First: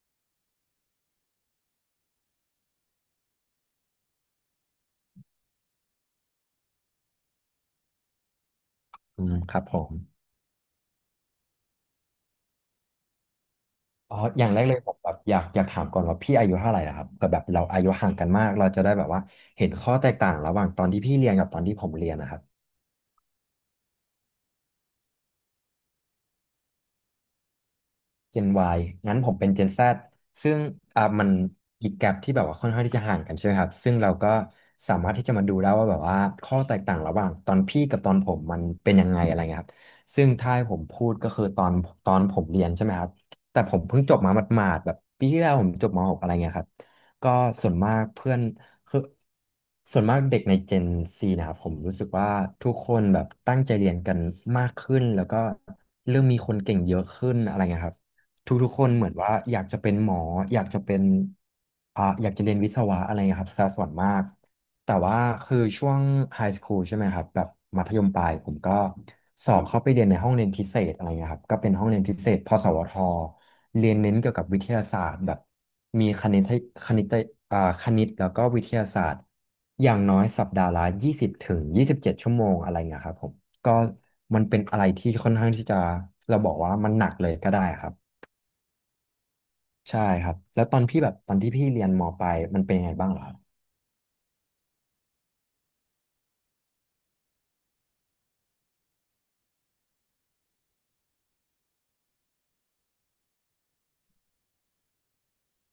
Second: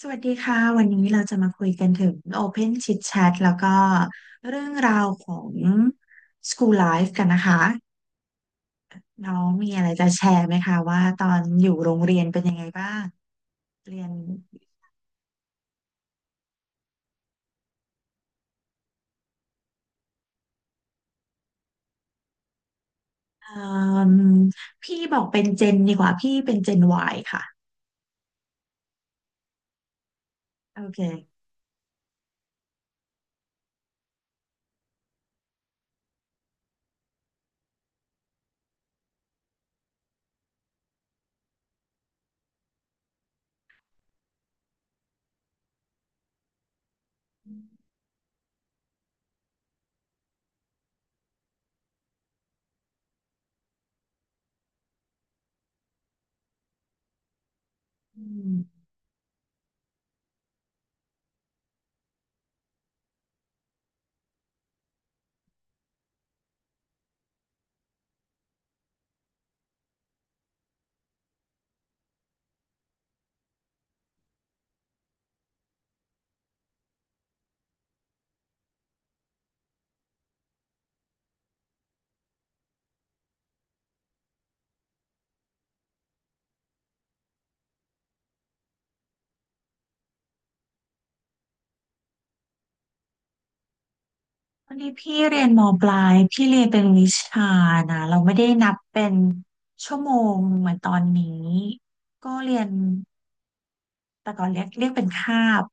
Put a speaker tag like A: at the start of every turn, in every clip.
A: สวัสดีค่ะวันนี้เราจะมาคุยกันถึง Open Chit Chat แล้วก็เรื่องราวของ School Life กันนะคะ
B: อื
A: น้อ
B: ม
A: ง
B: ครับ
A: มี
B: ผ
A: อะไร
B: ม
A: จะแชร์ไหมคะว่าตอนอยู่โรงเรียนเป็นยังไงบ้างเรียน
B: อ๋ออย่างแรกเลยผมแบบอยากถามก่อนว่าพี่อายุเท่าไหร่นะครับเผื่อแบบเราอายุห่างกันมากเราจะได้แบบว่าเห็นข้อแตกต่างระหว่างตอนที่พี่เรียนกับตอนที่ผมเรียนนะครับ
A: เอ่มพี่บอกเป็นเจนดีกว่าพี่เป็นเจน Y ค่ะ
B: Gen Y งั้นผมเป็น Gen Z ซึ่ง
A: โอ
B: มัน
A: เค
B: อีกแกปที่แบบว่าค่อนข้างที่จะห่างกันใช่ไหมครับซึ่งเราก็สามารถที่จะมาดูได้ว่าแบบว่าข้อแตกต่างระหว่างตอนพี่กับตอนผมมันเป็นยังไงอะไรเงี้ยครับซึ่งถ้าให้ผมพูดก็คือตอนผมเรียนใช่ไหมครับแต่ผมเพิ่งจบมาหมาดๆแบบปีที่แล้วผมจบมหกอะไรเงี้ยครับก็ส่วนมากเพื่อนคือส่วนมากเด็กใน Gen C นะครับผมรู้สึกว่าทุกคนแบบตั้งใจเรียนกันมากขึ้นแล้วก็เริ่มมีคนเก่งเยอะขึ้นอะไรเงี้ยครับ
A: อื
B: ทุกๆค
A: ม
B: นเหมือนว่าอยากจะเป็นหมออยากจะเป็นอยากจะเรียนวิศวะอะไรเงี้ยครับซะส่วนมากแต่ว่าคือช่วงไฮสคูลใช่ไหมครับแบบมัธยมปลายผมก็สอบเข้าไปเรียนในห้องเรียนพิเศษอะไรเงี้ยครับก็เป็นห้องเรียนพิเศษพสวทเรียนเน้นเกี่ยวกับวิทยาศาสตร์แบบมีคณิตให้คณิตคณิตแล้วก็วิทยาศาสตร์อย่างน้อยสัปดาห์ละ20 ถึง 27ชั่วโมงอะไรเงี้ยครับผมก็มันเป็นอะไรที่ค่อนข้างที่จะเราบอกว่ามันหนักเลยก็ได้ครับ ใช่ครับแล้วตอนพี่แบบตอนที่พี่เรียนมปลายมันเป็นยังไงบ้างเหรอครับ
A: วันนี้พี่เรียนมปลายพี่เรียนเป็นวิชานะเราไม่ได้นับเป็นชั่วโมงเหมือนตอนนี้ก็เรียน แต่ก่อนเรียกเป็นคาบ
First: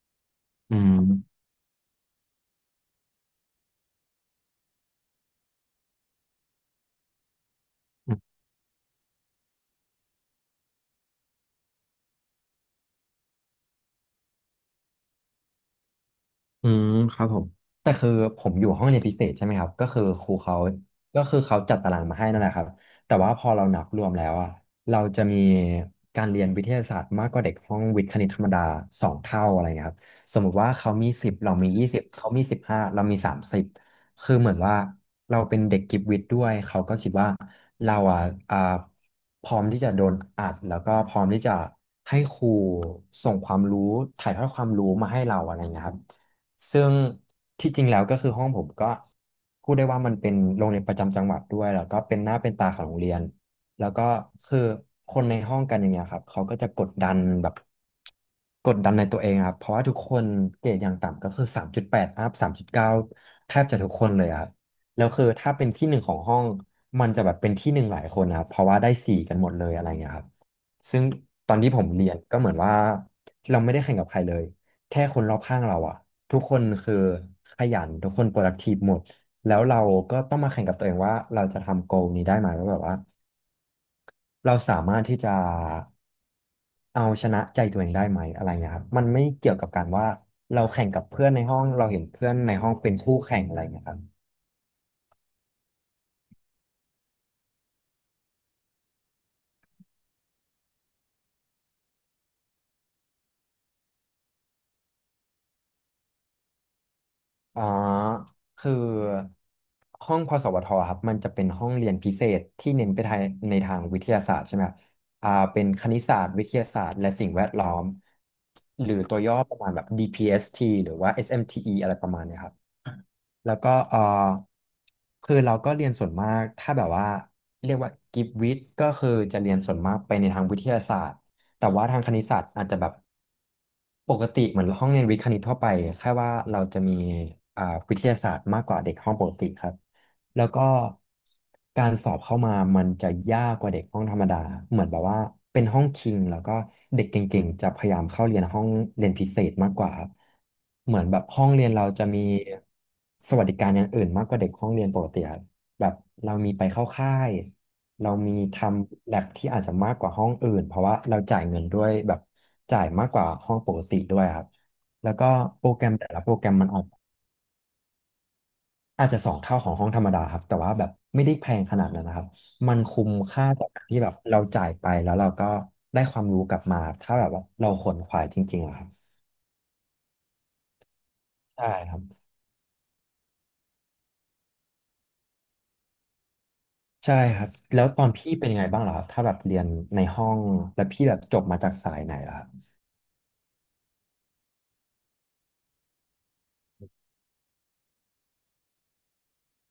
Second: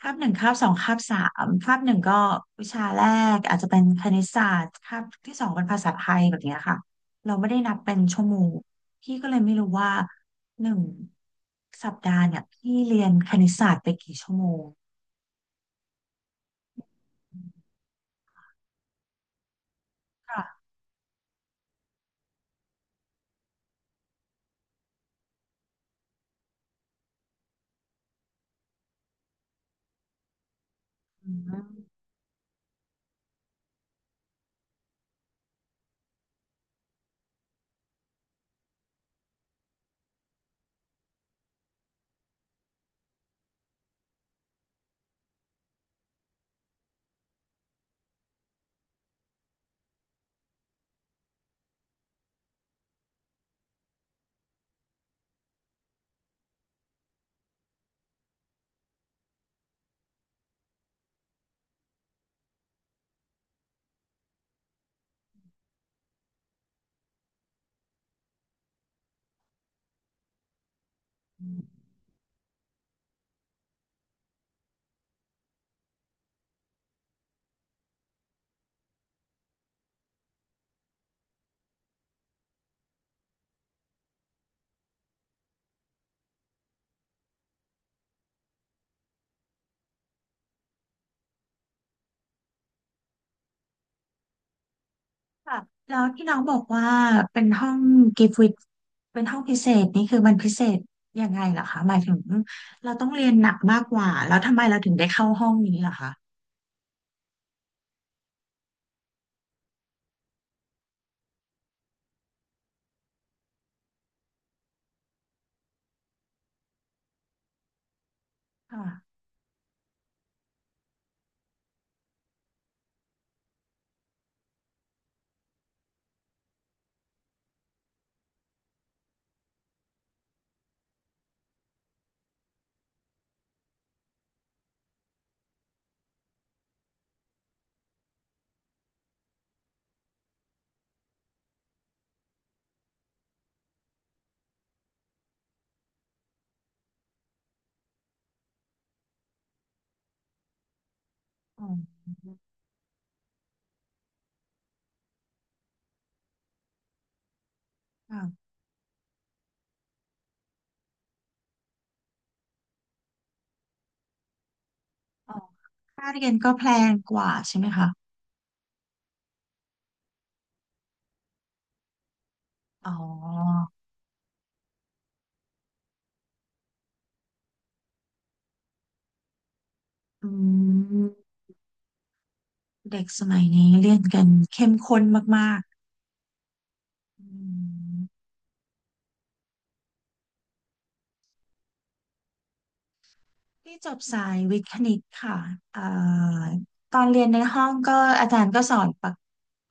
A: คาบหนึ่งคาบสอง
B: อื
A: คา
B: ม
A: บสามคาบหนึ่งก็วิชาแรกอาจจะเป็นคณิตศาสตร์คาบที่สองเป็นภาษาไทยแบบเนี้ยค่ะเราไม่ได้นับเป็น
B: อื
A: ชั่วโมงพี่ก็เลยไม่รู้ว่าหนึ่งสัปดาห์เนี่ยพี่เรียนคณิตศาสตร์ไปกี่ชั่วโมง
B: อืมครับผมแต่คือผมอยู่ห้องเรียนพิเศษใช่ไหมครับก็คือครูเขา
A: ค่ะ
B: ก็คือเขาจัดตารางมาให้นั่นแหละครับแต่ว่าพอเรานับรวมแล้วอะเราจะมีการเรียนวิทยาศาสตร์มากกว่าเด็กห้องวิทย์คณิตธรรมดาสองเท่าอะไรเงี้ยครับสมมุติว่าเขามีสิ
A: อื
B: บเรา
A: ม
B: มียี่สิบเขามีสิบห้าเรามีสามสิบคือเหมือนว่าเราเป็นเด็กกิฟต์วิทย์ด้วยเขาก็คิดว่าเราอะอ่าพร้อมที่จะโดนอัดแล้วก็พร้อมที่จะให้ครูส่งความรู้ถ่ายทอดความรู้มาให้เราอะไรเงี้ยครับ ซึ่งที่จริงแล้วก็คือห้องผมก็พูดได้ว่ามันเป็นโรงเรียนประจำจังหวัดด้วยแล้วก็เป็นหน้าเป็นตาของโรงเรียนแล้วก็คือคนในห้องกันอย่างเงี้ยครับเขาก็จะกดดันแบบกดดันในตัวเองอะครับเพราะว่าทุกคนเกรดอย่างต่ำก็คือ3.8อัพ3.9แทบจะทุกคนเลยอะครับแล้วคือถ้าเป็นที่หนึ่งของห้องมันจะแบบเป็นที่หนึ่งหลายคนนะครับเพราะว่าได้สี่กันหมดเลยอะไรเงี้ยครับซึ่งตอนที่ผมเรียนก็เหมือนว่าเราไม่ได้แข่งกับใครเลย แค่คนรอบข้างเราอะทุกคนคือขยันทุกคน productive หมดแล้วเราก็ต้องมาแข่งกับตัวเองว่าเราจะทำ goal นี้ได้ไหมว่าแบบว่าเราสามารถที่จะเอาชนะใจตัวเองได้ไหมอะไรเงี้ยครับมันไม่เกี่ยวกับการว่าเราแข่งกับเพื่อนในห้องเราเห็นเพื่อนในห้องเป็นคู่แข่งอะไรเงี้ยครับ
A: ค่ะแล้วที่น้องบอกว่าเป็นห้องกิฟต์วิดเป็นห้องพิเศษนี่คือมันพิเศษยังไงเหรอคะหมายถึงเราต้องเรียนหนักมากกว่าแล้วทำไมเราถึงได้เข้าห้องนี้ล่ะ
B: อ๋อคือห้องพสวทครับมันจะเป็นห้องเรียนพิเศษที่เน้นไปทางในทางวิทยาศาสตร์ใช่ไหมครับเป็นคณิตศาสตร์วิทยาศาสตร์และสิ่งแวดล้อม
A: ค่ะ
B: หรือตัวย่อประมาณแบบ DPST หรือว่า SMTE อสเอ็มทีอีอะไรประมาณเนี้ยครับ แล้วก็เออคือเราก็เรียนส่วนมากถ้าแบบว่าเรียกว่ากิฟวิทย์ก็คือจะเรียนส่วนมากไปในทางวิทยาศาสตร์แต่ว่าทางคณิตศาสตร์อาจจะแบบปกติเหมือนห้องเรียนวิทย์คณิตทั่วไปแค่ว่าเราจะมีอ่าวิทยาศาสตร์มากกว่าเด็กห้องปกติครับ แล้วก็การสอบเข้ามามันจะยากกว่าเด็กห้องธรรมดา เหมือนแบบว่าเป็นห้องคิงแล้วก็เด็กเก่งๆจะพยายามเข้าเรียนห้องเรียนพิเศษมากกว่าครับ เหมือนแบบห้อง
A: อ๋
B: เรียนเรา
A: อ
B: จะมีสวัสดิการอย่างอื่นมากกว่าเด็กห้องเรียนปกติครับแบบเรามีไปเข้าค่าย เรา
A: ค่ะ
B: มีทำแลบที่อาจจะมากกว่าห้องอื่นเพราะว่าเราจ่ายเงินด้วยแบบจ่ายมากกว่าห้องปกติด้วยครับแล้วก็
A: อ๋อ
B: โปรแกรมแต่
A: ค่า
B: ละ
A: เรี
B: โป
A: ยน
B: รแกร
A: ก็
B: ม
A: แพ
B: มันออก
A: งกว่าใช่ไหมคะ
B: อาจจะสองเท่าของห้องธรรมดาครับแต่ว่าแบบไม่ได้แพงขนาดนั้นนะครับมัน
A: อ๋อ
B: คุ้มค่าต่อการที่แบบเราจ่ายไปแล้วเราก็ได้ความรู้กลับมาถ้าแบบว่าเราขวนขวายจริงๆอะครับ
A: อืม
B: ใช่ครับ
A: เด็กสมัยนี้เรียนกันเข้มข้นมากๆ
B: ใช่
A: อื
B: ครับแล้ว
A: ม
B: ตอนพี่เป็นยังไงบ้างล่ะครับถ้าแบบเรียนในห้องแล้วพี่แบบจบมาจากสายไหนล่ะครับ
A: ที่จบสายวิทย์คณิตค่ะเอ่อตอนเรียนในห้องก็อาจารย์ก็สอน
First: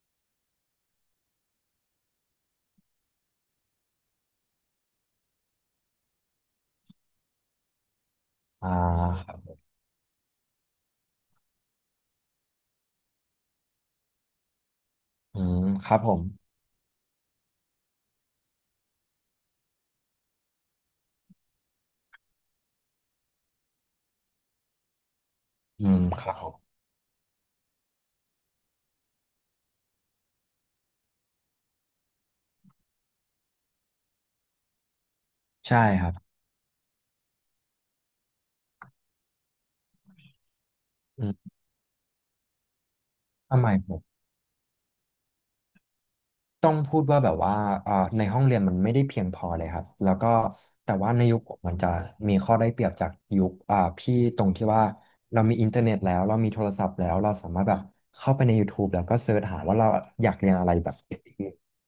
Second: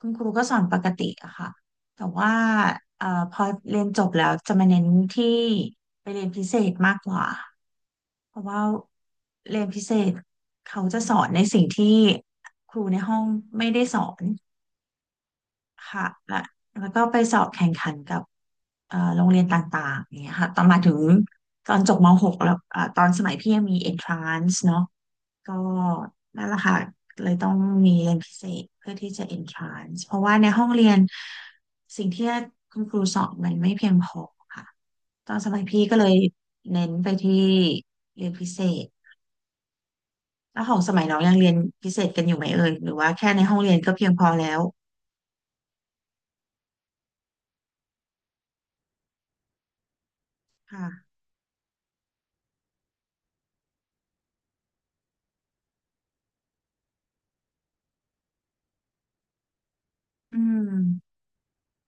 A: คุณครูก็สอนปกติอะค่ะแต่ว่าพอเรียนจบแล้วจะมาเน้นที่ไปเรียนพิเศษมากกว่าเพราะว่า
B: อ่าครับ
A: เรียนพิเศษเขาจะสอนในสิ่งที่ครูในห้องไม่ได้สอน
B: อืมครับ
A: ค่ะ
B: ผม
A: และแล้วก็สอบแข่งขันกับโรงเรียนต่างๆอย่างเงี้ยค่ะตอนมาถึงตอนจบมหกแล้วตอนสมัยพี่ยังมี entrance เนาะ ก็
B: อืมครับ
A: นั่
B: ผ
A: นแห
B: ม
A: ละค่ะเลยต้องมีเรียนพิเศษเพื่อที่จะ entrance เพราะว่าในห้องเรียนสิ่งที่คุณครูสอนมันไม่เพียงพอค่ะตอนสมัย
B: ใช่
A: พี่ก็
B: ค
A: เล
B: รั
A: ย
B: บ
A: เน้นไปที่เรียนพิเศษแล้วของสมัยน้องยังเรี
B: อืม
A: ยนพิเศษกันอยู่ไหมเอ่ยหรือว่าแค่ใน
B: ส
A: ห้องเรี
B: มั
A: ย
B: ย
A: น
B: ผ
A: ก็
B: ม
A: เพียงพอแล้ว
B: ต้องพูดว่าแบบว่าในห้องเรียนมันไม่ได้เพียงพอเลยครับแล้วก็แต่
A: ค่ะ
B: ว่าในยุคผมมันจะมีข้อได้เปรียบจากยุคพี่ตรงที่ว่าเรามีอินเทอร์เน็ตแล้วเรามีโทรศัพท์แล้วเราสามารถแบบเข้าไปใน YouTube แล้วก็เสิร์ชหาว่าเราอยา
A: อื
B: กเรียนอะไรแบบ
A: ม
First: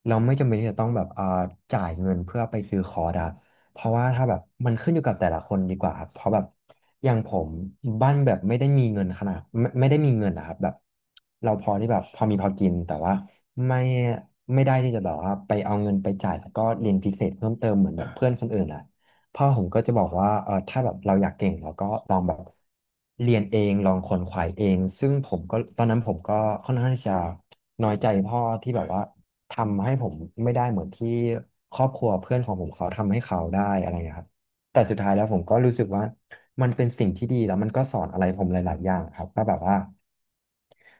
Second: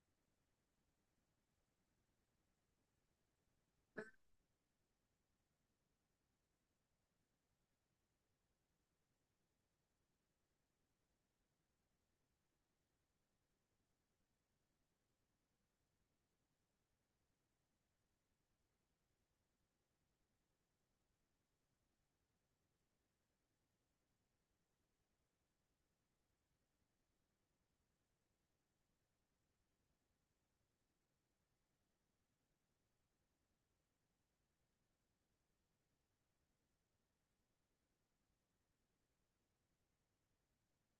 B: เราไม่จำเป็นที่จะต้องแบบจ่ายเงินเพื่อไปซื้อคอร์สอะเพราะว่าถ้าแบบมันขึ้นอยู่กับแต่ละคนดีกว่าครับเพราะแบบอย่างผมบ้านแบบไม่ได้มีเงินขนาดไม่ได้มีเงินนะครับแบบเราพอที่แบบพอมีพอกินแต่ว่า ไม่ไม่ได้ที่จะแบบว่าไปเอาเงินไปจ่ายแล้วก็เรียนพิเศษเพิ่มเติมเหมือนแบบเพื่อนคนอื่นอ่ะพ่อผมก็จะบอกว่าเออถ้าแบบเราอยากเก่งเราก็ลองแบบเรียนเองลองขวนขวายเองซึ่งผมก็ตอนนั้นผมก็ค่อนข้างที่จะน้อยใจพ่อที่แบบว่าทำให้ผมไม่ได้เหมือนที่ครอบครัวเพื่อนของผมเขาทำให้เขาได้อะไรอย่างเงี้ยครับแต่สุดท้ายแล้วผมก็รู้สึกว่ามันเป็นสิ่งที่ดีแล้วมันก็สอนอะไรผมหลายๆอย่างครับว่าแบบว่า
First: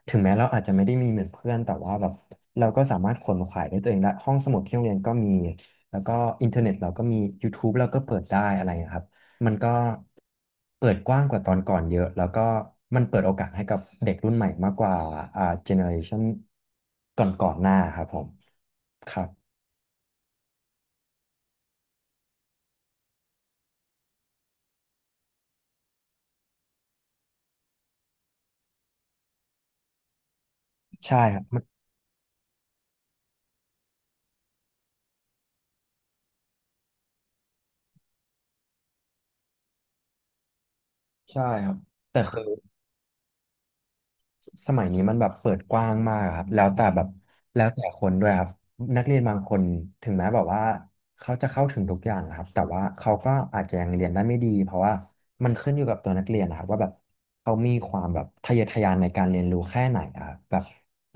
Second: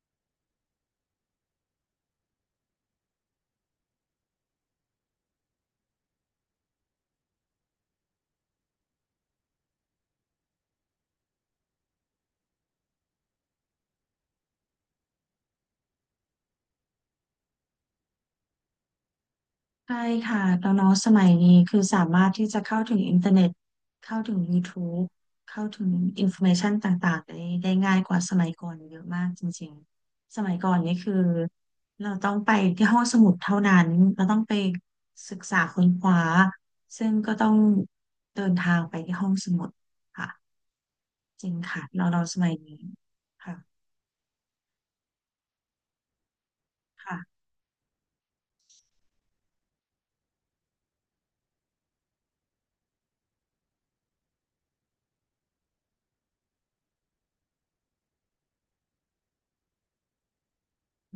B: ถึงแม้เราอาจจะไม่ได้มีเหมือนเพื่อนแต่ว่าแบบเราก็สามารถขวนขวายด้วยตัวเองและห้องสมุดที่โรงเรียนก็มีแล้วก็อินเทอร์เน็ตเราก็มี YouTube เราก็เปิดได้อะไรอย่างเงี้ยครับมันก็เปิดกว้างกว่าตอนก่อนเยอะแล้วก็มันเปิดโอกาสให้กับเด็กรุ่นใหม่มากกว่าเจเนอเรชันก่อนหน้าครับผมครับ
A: ใช่ค่ะแล้วเนาะสมัยนี้คือสามารถที่จะเข้าถึงอินเทอร์เน็ตเข้าถึงยูทูบเข้าถึงอินโฟเมชันต่างๆได้ได้ง่ายกว่าสมัยก่อนเยอะมากจริงๆสมัยก่อนนี่คือ
B: ใช่ครับมัน
A: เราต้องไปที่ห้องสมุดเท่านั้นเราต้องไปศึกษาค้นคว้าซึ่งก็ต้องเดินทางไปที่ห้องสมุดค่ะ
B: ใช่
A: จริง
B: ครับ
A: ค่ะเรา
B: แต่
A: เราส
B: คือ
A: มัยนี้ค่ะ
B: สมัยนี้มันแบบเปิดกว้างมากครับแล้วแต่แบบ
A: ค่ะ
B: แล้วแต่คนด้วยครับนักเรียนบางคนถึงแม้แบบว่าเขาจะเข้าถึงทุกอย่างนะครับแต่ว่าเขาก็อาจจะยังเรียนได้ไม่ดีเพราะว่ามันขึ้นอยู่กับตัวนักเรียนนะครับว่าแบบเขามีความแบบทะเยอทะยานในการเรียนรู้แค่ไหนอะครับแบบ
A: อ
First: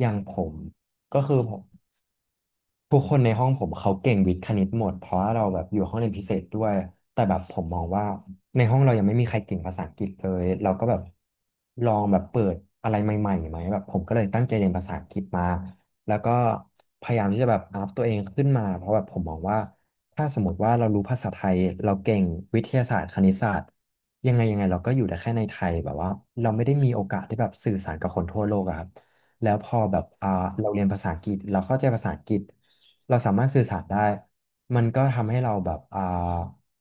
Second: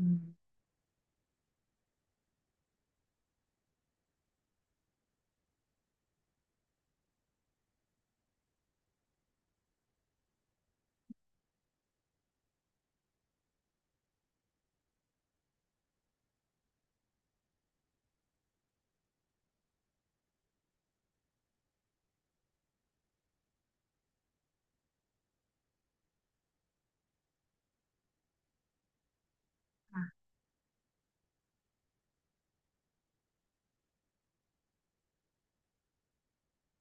B: อย่า
A: ื
B: ง
A: ม
B: ผมก็คือผม ทุกคนในห้องผมเขาเก่งวิทย์คณิตหมดเพราะว่าเราแบบอยู่ห้องเรียนพิเศษด้วยแต่แบบผมมองว่าในห้องเรายังไม่มีใครเก่งภาษาอังกฤษเลยเราก็แบบลองแบบเปิดอะไรใหม่ๆไหมแบบผมก็เลยตั้งใจเรียนภาษาอังกฤษมาแล้วก็พยายามที่จะแบบอัพตัวเองขึ้นมาเพราะแบบผมมองว่าถ้าสมมติว่าเรารู้ภาษาไทยเราเก่งวิทยาศาสตร์คณิตศาสตร์ยังไงยังไงเราก็อยู่ได้แค่ในไทยแบบว่าเราไม่ได้มีโอกาสที่แบบสื่อสารกับคนทั่วโลกอะครับ แล้วพอแบบเราเรียนภาษาอังกฤษเราเข้าใจภาษาอังกฤษเราสามารถสื่อสารได้มันก็ทำให้เราแบบ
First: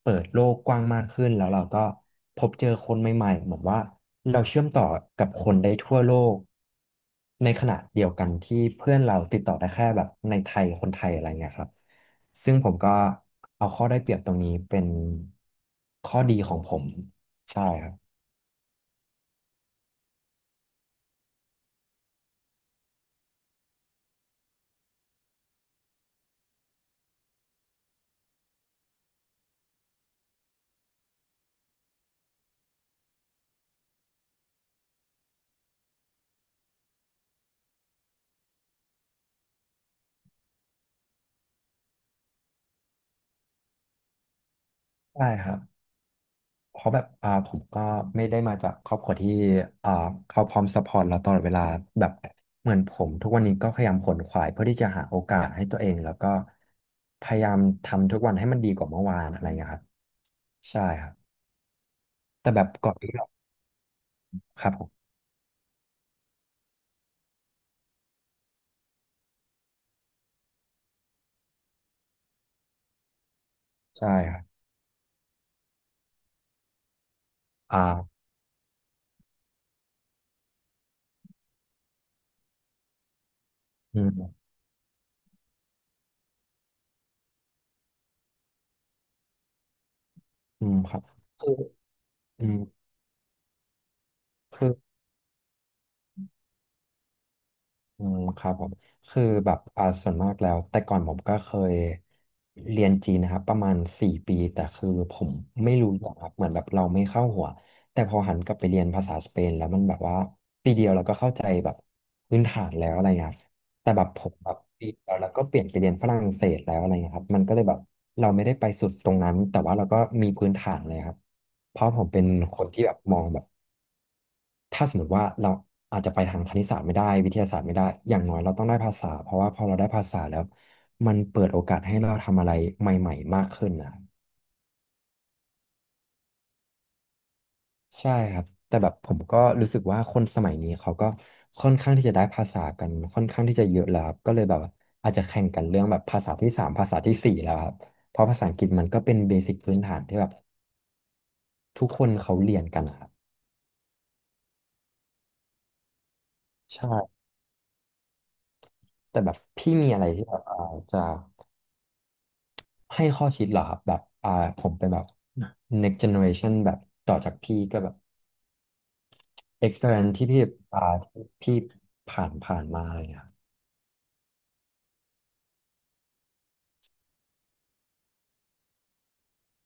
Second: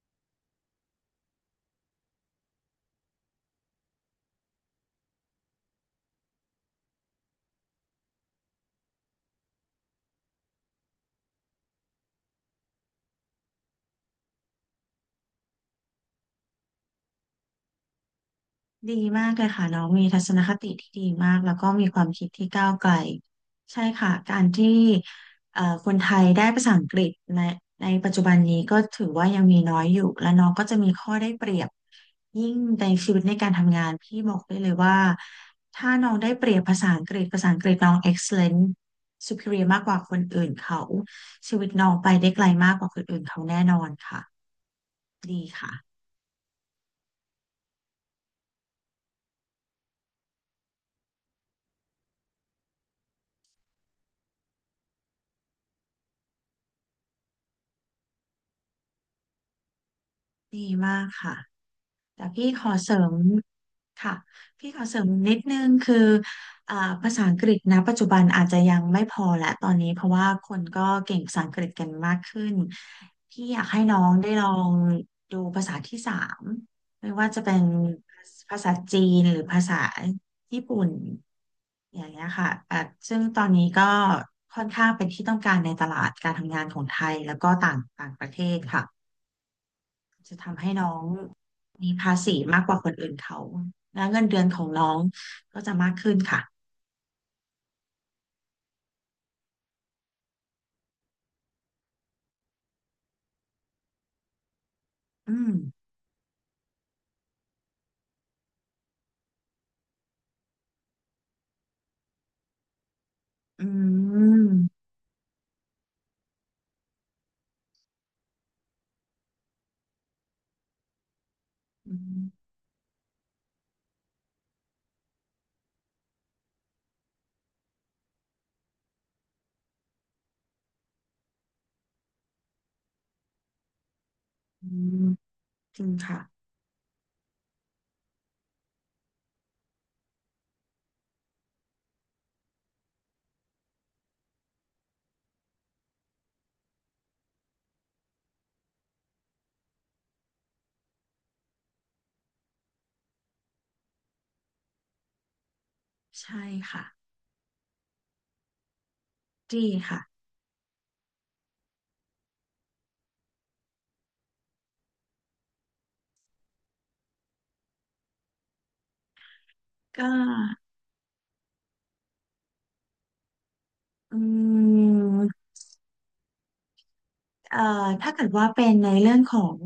B: เปิดโลกกว้างมากขึ้นแล้วเราก็พบเจอคนใหม่ๆเหมือนว่าเราเชื่อมต่อกับคนได้ทั่วโลกในขณะเดียวกันที่เพื่อนเราติดต่อได้แค่แบบในไทยคนไทยอะไรเงี้ยครับซึ่งผมก็เอาข้อได้เปรียบตรงนี้เป็นข้อดีของผมใช่ครับ
A: ดีมากเลยค่ะน้องมีทัศนคติที่ดีมากแล้วก็มีความคิดที่ก้าวไกลใช่ค่ะการที่คนไทยได้ภาษาอังกฤษในปัจจุบันนี้ก็ถือว่ายังมีน้อยอยู่และน้องก็จะมีข้อได้เปรียบยิ่งในชีวิตในการทำงานพี่บอกได้เลยว่าถ้าน้องได้เปรียบภาษาอังกฤษภาษาอังกฤษน้อง excellent superior มากกว่าคนอื่นเขาชีวิตน้องไปได้ไกลมากกว่าคนอื่นเขาแน่นอนค่ะ
B: ใช่
A: ดี
B: ครับ
A: ค่ะ
B: เพราะแบบผมก็ไม่ได้มาจากครอบครัวที่อ่าเขาพร้อมซัพพอร์ตเราตลอดเวลาแบบเหมือนผมทุกวันนี้ก็พยายามขวนขวายเพื่อที่จะหาโอกาสให้ตัวเองแล้วก็พยายามทำทุกวันให้มันดีกว่าเมื่อวานอะไรอย่างเงี้ยครับ
A: ดี
B: ใช่
A: มา
B: ค
A: ก
B: รับ
A: ค่ะ แต่พี่
B: แต่แบ
A: ข
B: บ
A: อ
B: ก่
A: เส
B: อน
A: ริ
B: ที่
A: ม
B: เรา
A: ค่ะ
B: ค
A: พี่
B: รับ
A: ข
B: ผ
A: อเสริ
B: ม
A: มนิดนึงคืออ่าภาษาอังกฤษนะปัจจุบันอาจจะยังไม่พอแหละตอนนี้เพราะว่าคนก็เก่งภาษาอังกฤษกันมากขึ้นพี่อยากให้น้อ
B: ใช่
A: งได้
B: ครั
A: ล
B: บ
A: องดูภาษาที่สามไม่ว่าจะเป็น
B: อ่า
A: ภาษาจีนหรือภาษาญี่ปุ่นอย่างเงี้ยค่ะอ่ะซึ่งตอนนี้ก็
B: อืม
A: ค่อนข้างเป็นที่ต้องการในตลาดการทำงานของไทยแล้วก็ต่างต่างประเทศค่ะ จะทำ
B: อื
A: ให้
B: ม
A: น้อ
B: ครับ
A: ง
B: คือ
A: มีภาษี
B: อืม
A: มากกว่าคนอื่นเขาแล้เงินเดือนขอ
B: คื
A: ง
B: อ
A: น้องก็จะมากขึ้นค่ะ
B: อืมครับผมคือแบบส่วนมากแล้วแต่ก่อนผมก็เคยเรียนจีนนะครับประมาณสี่ปีแต่คือผ
A: อื
B: ม
A: ม
B: ไม่รู้หรอกครับเหมือนแบบเราไม่เข้าหัวแต่พอหันกลับไปเรียนภาษาสเปนแล้วมันแบบว่าปีเดียวเราก็เข้าใจแบบพื้นฐานแล้วอะไรเงี้ยครับ
A: อื
B: แต่แบบผมแบบ
A: ม
B: ปีเดียวแล้วก็เปลี่ยนไปเรียนฝรั่งเศสแล้วอะไรเงี้ยครับมันก็เลยแบบเราไม่ได้ไปสุดตรงนั้นแต่ว่าเราก็มีพื้นฐานเลยครับเพราะ
A: อื
B: ผมเป็น
A: ม
B: คนที่แบบมองแบบ ถ้าสมมติว่าเราอาจจะไปทางคณิตศาสตร์ไม่ได้วิทยาศาสตร์ไม่ได้อย่างน้อยเราต้องได้ภาษา เพราะว่าพอเราได้ภาษาแล้วมันเปิดโอกาสให้เราทำอะไรใหม่ๆมากขึ้นนะ
A: อืมจริงค่ะ
B: ใช่ครับแต่แบบผมก็รู้สึกว่าคนสมัยนี้เขาก็ค่อนข้างที่จะได้ภาษากันค่อนข้างที่จะเยอะแล้วครับก็เลยแบบว่าอาจจะแข่งกันเรื่องแบบภาษาที่สามภาษาที่สี่แล้วครับเพราะภาษาอังกฤษมันก็เป็นเบสิกพื้นฐานที่แบบทุกคนเขาเรียนกันนะครับ
A: ใช่ค่ะ
B: ใช่แต่แบบ
A: ดี
B: พี่มี
A: ค่ะ
B: อะไรที่แบบจะ ให้ข้อคิดเหรอครับแบบผมเป็นแบบ next generation แบบต่อจากพี่ก็แบบ
A: ก็
B: experience ที่พี่อ่าที่พี่ผ่านมาอะไรเงี้ยครับ
A: อืม เอ่อถ้าเกิดว่าเป็นในเรื่องของ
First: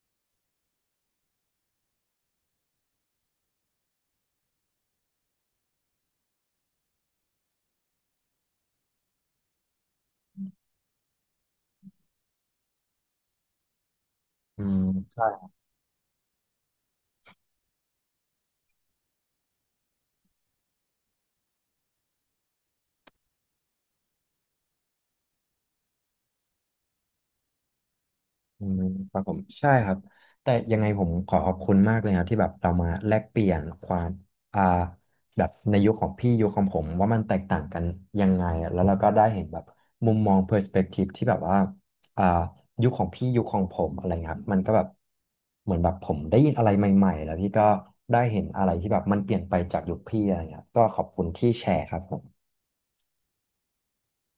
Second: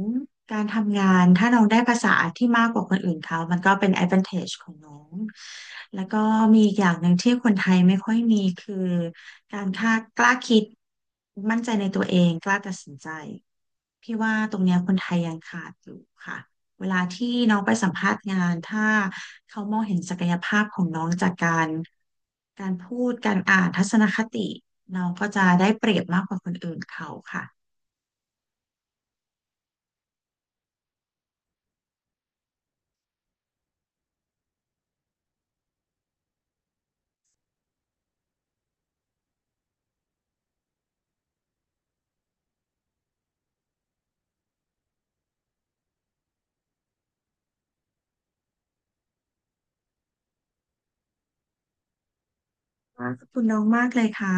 A: การทำงานถ้าน้องได้ภาษาที่มากกว่าคนอื่นเขามันก็เป็น advantage ของน้อง แล้วก็มีอีกอย่างหนึ่งที่คนไทยไม่ค่อยมีคือการค่ากล้าคิด มั่นใจในตัวเองกล้าตัดสินใจพี่ว่าตรง
B: อื
A: เนี้ยคนไทยยัง
B: ม
A: ขาดอยู่ค่ะเวลาที่น้องไปสัมภาษณ์งานถ้าเขามองเห็นศักยภาพของน้องจากการพูดการอ่านทัศนคติน้องก็จะได้เปรียบมากกว่าคนอื่นเขาค่ะ
B: อืมครับผมใช่ครับแต่ยังไงผมขอขอบคุณมากเลยครับที่แบบเรามาแลกเปลี่ยนความอ่าแบบในยุคของพี่ยุคของผมว่ามันแตกต่างกันยังไงอะแล้วเราก็ได้เห็นแบบมุมมองเพอร์สเปกทีฟที่แบบว่าอ่ายุคของพี่ยุคของผมอะไรเงี้ยครับมันก็แบบเหมือนแบบผมได้ยินอะไรใหม่ๆแล้วพี่ก็ได้เห็นอะไรที่แบบมันเปลี่ยนไปจากยุคพี่อะไรเงี้ยครับก็ขอบคุณที่แชร์ครับผม
A: ค่ะขอบคุณน้องมากเลยค่ะ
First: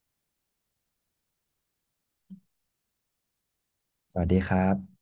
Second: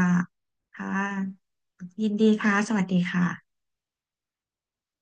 A: ค่ะ ยินดีค่ะ สวัสดีค่ะ
B: สวัสดีครับ